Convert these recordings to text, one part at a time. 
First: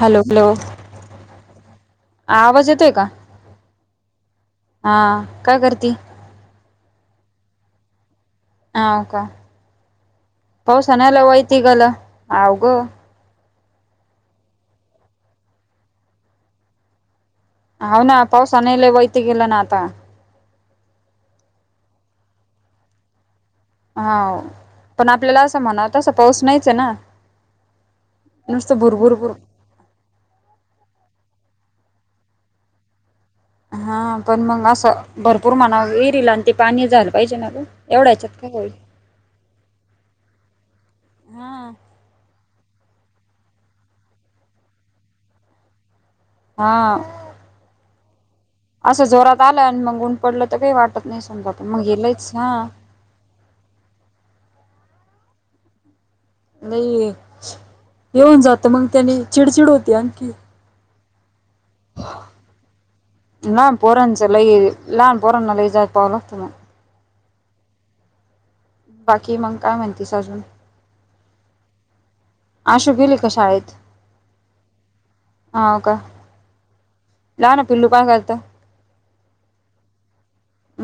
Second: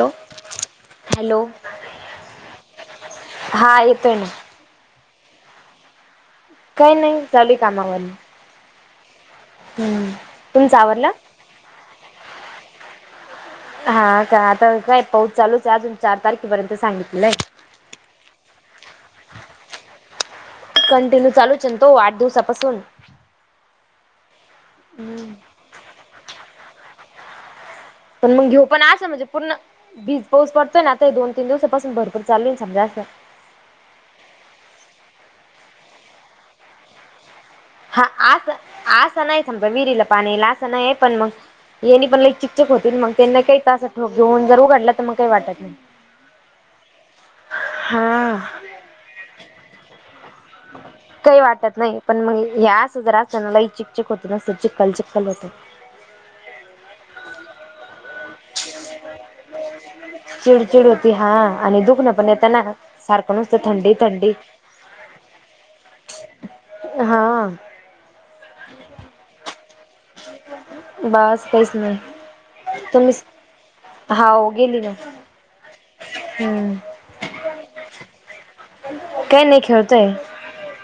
Hello लो hello आवाज येतोय का? हा येतोय ना आं काय करती? काय नाही चालली कामावरी. हाव का तुमचं पावसा ना आवरलं आलं वयतीगं आलं आव गं. हा का आता काय पाऊस चालूच आहे अजून चार तारखेपर्यंत सांगितलाय. हाव ना पाऊसने लय वैतीग गेलं ना आता. कंटिन्यू चालूच आहे ना तो आठ दिवसापासून. हाव पण आपल्याला असं म्हणवतसं पाऊस नाहीच आहे ना. पण घेऊ मंग नुसतं पण असं भुरभुर म्हणजे भुर पूर्ण वीज पाऊस पडतोय ना आता दोन-तीन दिवसापासून भरपूर चालूच सध्या असं. हा पण मंग असं भरपूर म्हणालं येरील आणि तू पाणी झालं पाहिजे ना गं. हा आसं आसं नाही समजा विहिरीला पाणी येईल असं नाहीय पण हा मंग येणी पण लय चीक चिक होतील मग त्यांना काही तासा ठोक घेऊन जर उघडला तर मग काही वाटत नाही. हां. हां. असं जोरात आलं आणि मंग ऊन पडलं तर काही वाटत नाही समजा पण मंग हे लंयच हां. तुजरासन म लय चिकचिक होतं नुसतं चिक्कल चिक्कल होतो. नाही येऊन जातो मंग त्याने चिडचिड होती आणखी. चिड होती हा आणि दुखनं पण येता ना सारखं नुसतं लहान थंडी पोरांचं थंडी. लई लहान पोरांना लय जयपावं लागतं म. हां. बाकी मंग काय म्हण बस काहीच नाही. आशू गेली तुम्हीच का शाळेत हाव गेली ना हम्म. जा ना पिल्लू काय करता, [unintelligible] काय नाही खेळतोय,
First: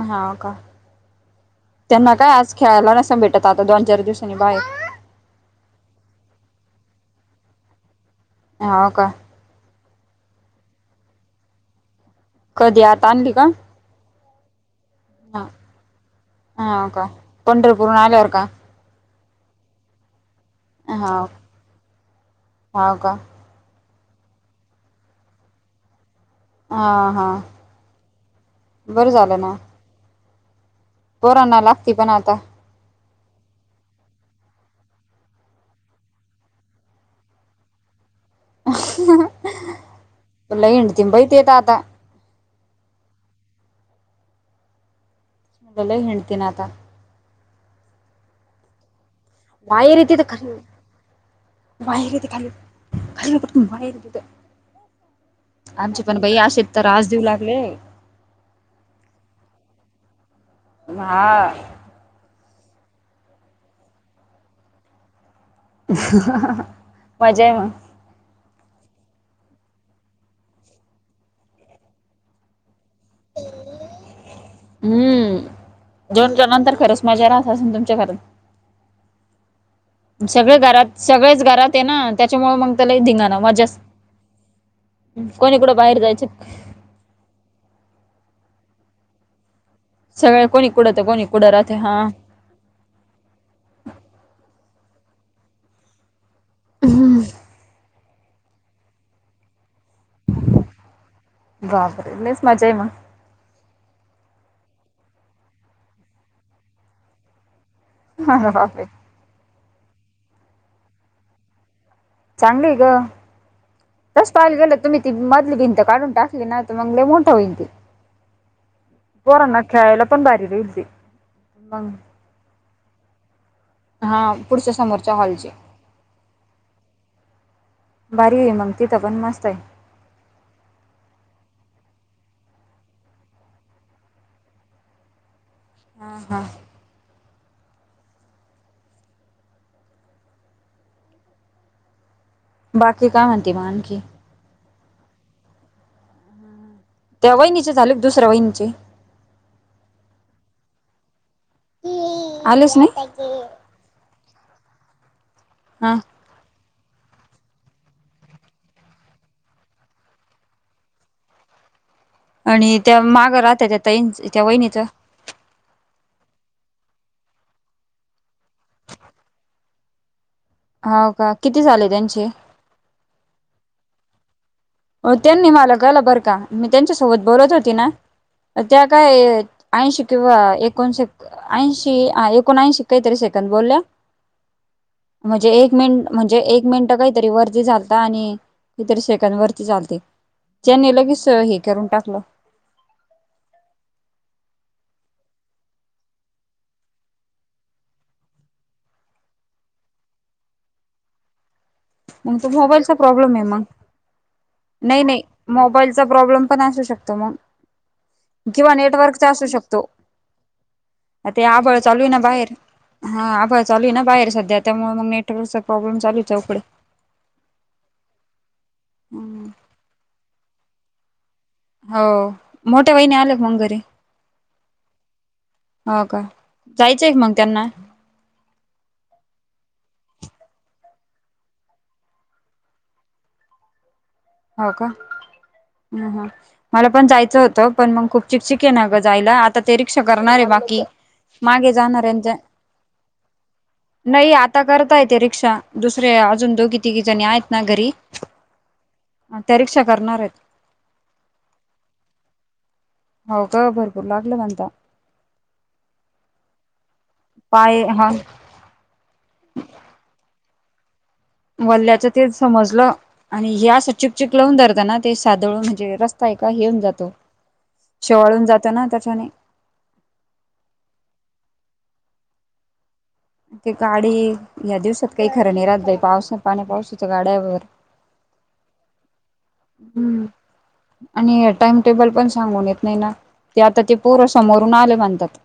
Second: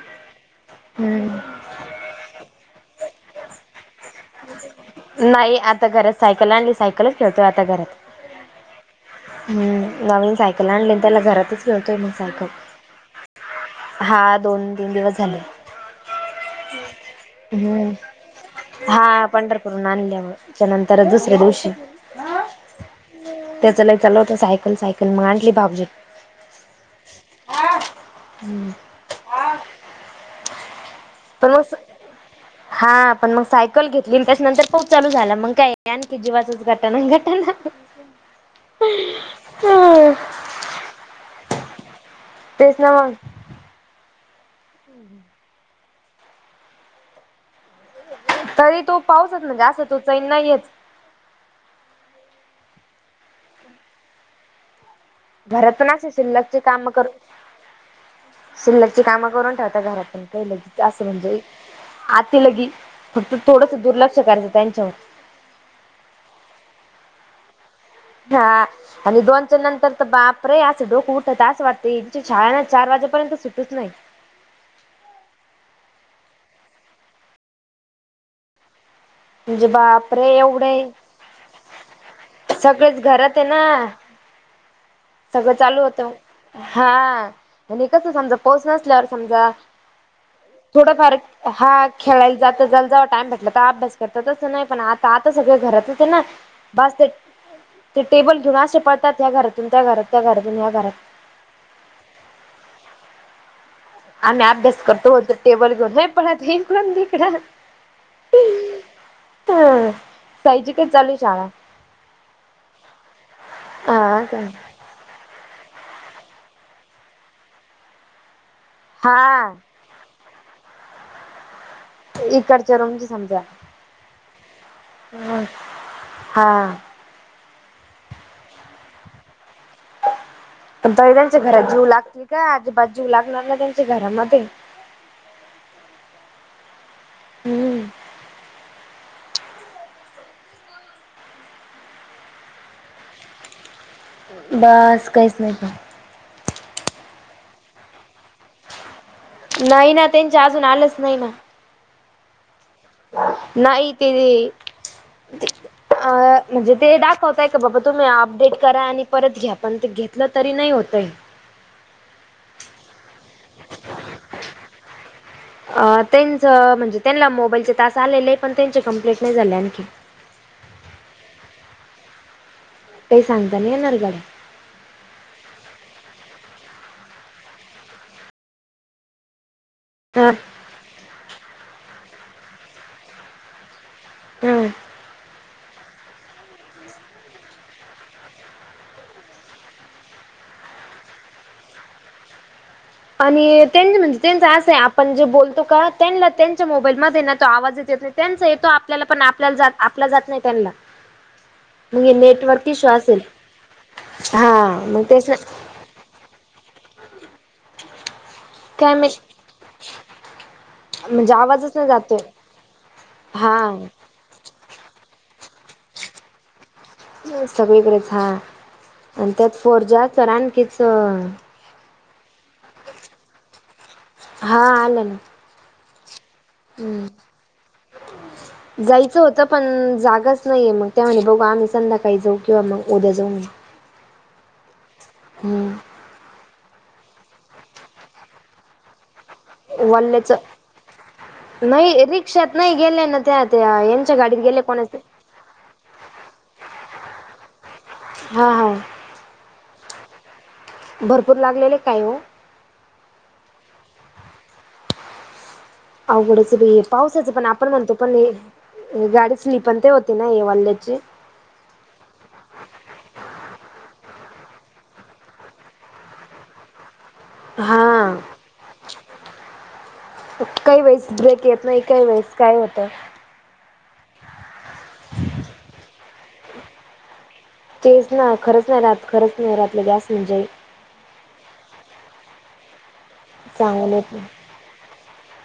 हा का, हम्म त्यांना काय आज खेळायला नसत भेटत आता दोन, चार दिवसांनी बाहेर. नाही. आता घरात सायकल आणली सायकलच खेळतोय आता घरात. हो का,? हम् नवीन सायकल आणले त्याला घरातच खेळतोय मग सायकल. कधी आता आणली का, हा दोन तीन दिवस, झाले ह हा काय पंढरपूर हम्म आलावर काय, हा, पंढरपूर आणले मि त्यानंतर हाव दुसऱ्या दिवशी हाव का त्याच चाल होत. सायकल मग आणली बाबजीत, हां हां बरं झालं ना? पण पोराणा मग लागती पण आता, हा, पण मग सायकल घेतली आणि त्याच्यानंतर पाऊस चालू झाला मग काय आणखी जीवाचच घटना घटना. हम्? लय हिंडीन बाई ते दादा. तेच ना मग, लय हिणतीन आता. तरी तू पावसात म्हणजे असं तू बाहेर येते चैन तर नाही खरी येत? बाहेर ये खाली, पटकन खालीत बाहेर येते. घरात आमचे असे पण बाई शिल्लकचे असे काम कर ञास देऊ लागले? शिल्लकची काम करून ठेवता घरात पण क ल क असं म्हणजे? हा आत लगी फक्त थोडस दुर्लक्ष करायचं त्यांच्यावर, हा हा मज्जा आहे मग, हा, आणि दोनच्या नंतर तर बाप रे, असं डोकं उठत असं वाटतंच्या शाळेना चार वाजेपर्यंत सुटूच नाही? हम्म दोन च्या नंतर खरच तुमच्या घरात, म्हणजे बाप. सगळे घरात सगळेच घरात आहे ना, त्याच्यामुळे मग त्याला सगळेच घरात धिंगाणा आहे मज्जाच ना सगळं कोणी कड चालू बाहेर होतं जायच. हा आणि कस पोच समजा. सगळे कोणी कुठं तर थोडाफार कोणी कुठं राहते हा खेळायला, जात जा टाइम भेटला तर अभ्यास करतातच नाही, पण आता आता सगळ घरात होते ना बस ते ते टेबल घेऊने पडतात ह घरातून त्या घरात त्या घरातून ह घरात. लय मज्जा आहे मग, आम्ही अभ्यास करतो होतो? टेबल घेऊन हे पण आता इकडून तिकड ह ह बापरे? ह साहि जिकच चालू शाळा [unintelligible] चांगली ग, हा तस का पाहिलं गेलं. तुम्ही ती मधली भिंत काढून टाकली ना. तर मग मोठा होईल? हा खेळायला पण भाजी दीसली मग, इकडच रमज समजा, हा, पुढच्या समोरच्या हॉल चि. हा भारी आहे मग तीथ पण मस्त आहे? पण तरी त्यांच्या घरात जीव लागतील का आजूबाजूंना जीव लागणार ना त्यांच्या घरामध्ये. हां हां हम्म बाकी काय म्हणते मग आणखी?? बास काहीच नाही. त्या वहिणीचे झाले दुसऱ्या वहिणीचे नाही ना त्यांचे अजून आलेच नाही ना. आलेच नाही. नाही त हा म्हणजे ते दाखवताय का बाबा तुम्ही अपडेट करा आणि परत घ्या पण ते घेतलं तरी नाही होतंय. आणि त्या मागं राहत त्या ताई त्या वहिणीचं? अ त्यांच म्हणजे त्यांनला मोबाईलचे तास आलेले आहे पण त्यांचे कंप्लेट नाही झाले आणखी. हाव का किती झाले त्यांचे? काही सांगता नाही येणार [unintelligible] हो त्यांनी मला कल बरं का मी त्यांच्या सोबत बोलत होती ना तर त्या काय ऐंशी हा किंवा एकोणशे ऐंशी एकोण ऐंशी काहीतरी सेकंद बोल्या. हा. म्हणजे एक मिनट म्हणजे एक मिनिट काहीतरी वरती झालता आणि कितीतरी सेकंद वरती झालते त्यांनी लगेच हे करून टाकलं आणि त्यां म्हणजे त्यांच असं आहे आपण जे बोलतो का त्यांनला त्यांच्या मोबाईलमध्ये ना तो आवाजचं येत त्यांचा येतो आपल्याला पण आपल्याला जात आपला जात नाही त्यांनला. मग तो मोबाईलचा प्रॉब्लेम आहे मंग. हा नाही मग नाही तेच ना मोबाईलचा प्रॉब्लेम पण असू शकतो मंग. किंवा काय नेटवर्कचा माहित असू शकतो. म्हणजे आता हे आवाजच आभळ नाही चालू आहे ना जातोय बाहेर हा आभळ चालू आहे ना बाहेर सध्या त्यामुळे मग नेट वर्कचा प्रॉब्लेम चालये चहूकडे. सगळीकडेच हा आणि त्यात फोरजी ला तर आणखीच हो मोठ्या वहिनी आल्या का मंग घरी?? हा आल्या ना. हाव का. हम्म... जायचंय का मग त्यांना जायचं होतं पण जागाच नाहीये मग त्या न्हणे बघू आम्ही संध्याकाळी जाऊ किंवा मग उद्या जाऊ म्हणे. हाव का.. हम्म ह ह... मला पण जायचं होतं पण मग खूप चिकचिकके ना गं जायला आता ते रिक्षा वल्याचं करणारे बाकी मागे नाही जाणाऱ्यांच्या रिक्षात नाही गेले ना त्या त्या यांच्या नाही गाडीत गेले आता कोणाचे करतायेत ते रिक्षा. दुसरे अजून दोघी तिघि जणी आहेत ना घरी. हां हां... त्या रिक्षा करणार आहेत. भरपूर लागलेले काय ओ?? हो का भरपूर लागलं म्हणता. अवघडच आहे बाई... पावसाचं पण आपण पाय म्हणतो हा पण हे गाडी स्लीपन ते होती ना ए वाल्ल्याची? मल्याच तेचं समजलं. आणि हे असं चिकचिक लावून धरत ना ते सादळ म्हणजे रस्ता आहे का हे होऊन जातो हा शेवाळून जातं ना त्याच्याने. काही वेळेस ब्रेक येत नाइ काही वेळेस काय होतं ते गाडी ह्या दिवसात काई खरं नाई रात बाई पावसा पाण्या पावसाच गाड्यावर तेच ना खरंच नाई रात खरंच नाइ रात लं गॅस हम्म म्हणजे आणि टाइम टेबल पण सांगून येत नाई ना ते आता सांगून ते येत पोरं समोरून आले म्हणतात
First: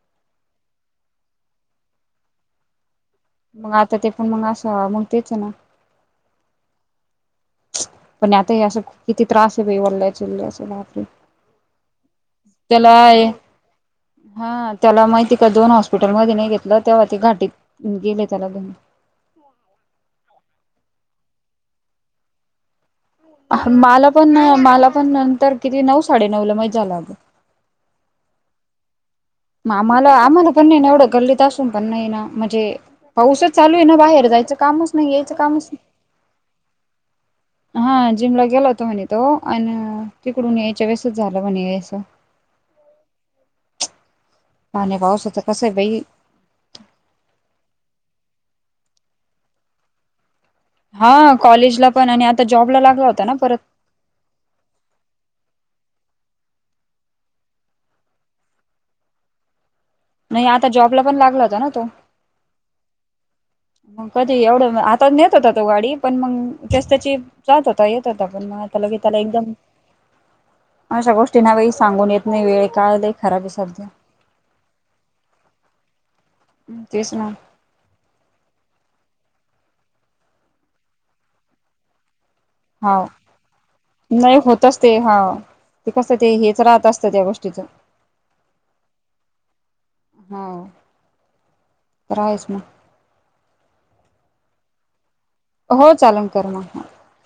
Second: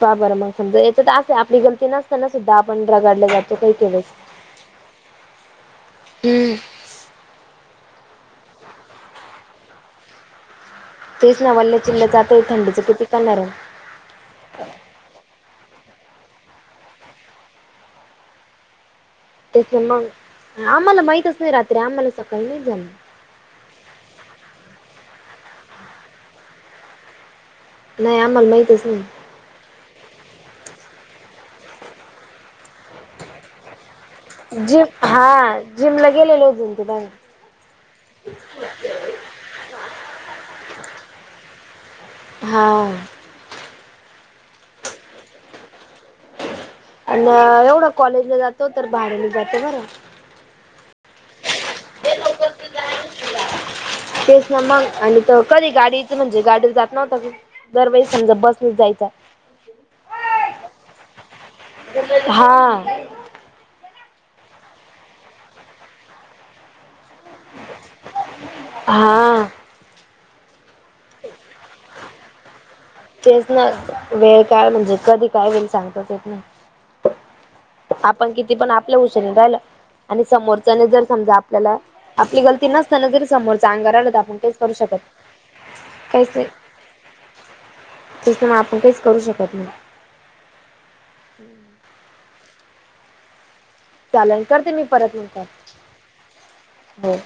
बा बरं मग समजा याच्या तर असे आपली गलती नसताना सुद्धा आपण रगाडलं जात मग आता ते पण मग असां मग तेचएना हम्म पण आता हे असं किती त्रासए बइ वल्या चिल्या तेच न वल्या चिल्ल जातोय थंडीचं किती करणार आहे हा त्याला मग तिक दोन हॉस्पिटल मध्ये नाइ घेतलं तेवा ती घाटीत गेले त्याला दोन त्याच अन मंग आमाला माहितच नाइ रात्री आम्हाला सकाळी माइतजाल आ ह मला पण मला पण नंतर किती नऊ साडे नऊला महिज जाल अगं नाय आमाला माहितच नाई म आमाला आम्हाला पण नाइ ना एवड गल्लीत असून पण नाइ ना म्हणजे पाऊसच चालूए ना बाहेर जाय जिम हा जिम ला गेलेलो होते ना ते बाहेर हा जिमला गेला होतो म्हणे तो अन तिकडून यायच्या वेळेसच झाला म्हणे हे असं हा पाण्या पावसाच कसंए बाई अन एवढं कॉलेजला जातो तर भाड्याने जातो बरं हा कॉलेजला पण आणि आता जॉबला लागला होता ना परत तेच ना मग आणि त कधी गाडीच म्हणजे गाडीवर जात नव्हता दरवेळी समजा बसनेच जायचा नइआता जॉबला पण लागला होता ना तो हा मग कधी एवड आाता नेत होता तो गाडी पण मग ज्यास त्याची जात होता येत होता पण मग आता लगे त्याला हा. एकदम अशा गोष्टीं ना बई सांगून येत नाही वेळ काळ बाई तेच ना वेळ काळ म्हणजे कधी काय होईल सांगता च येत नाई तेच ना आपण किती पण आपल्या हुशारीने राहिलं आणि समोरच्याने जर समजा आपल्याला आपली गलती हाव नसताना जरी समोरच अंगावर आलं तर आपण नाही काइच करू होतच शकत ते हाव नाई ते कस ते हेच राहत असतं त्या गोष्टीच तेच ना आपण काईच करू शकत नाई हो ते तर हायेच ना चालेन करते मी परत नंतर हो चालन कर मग बर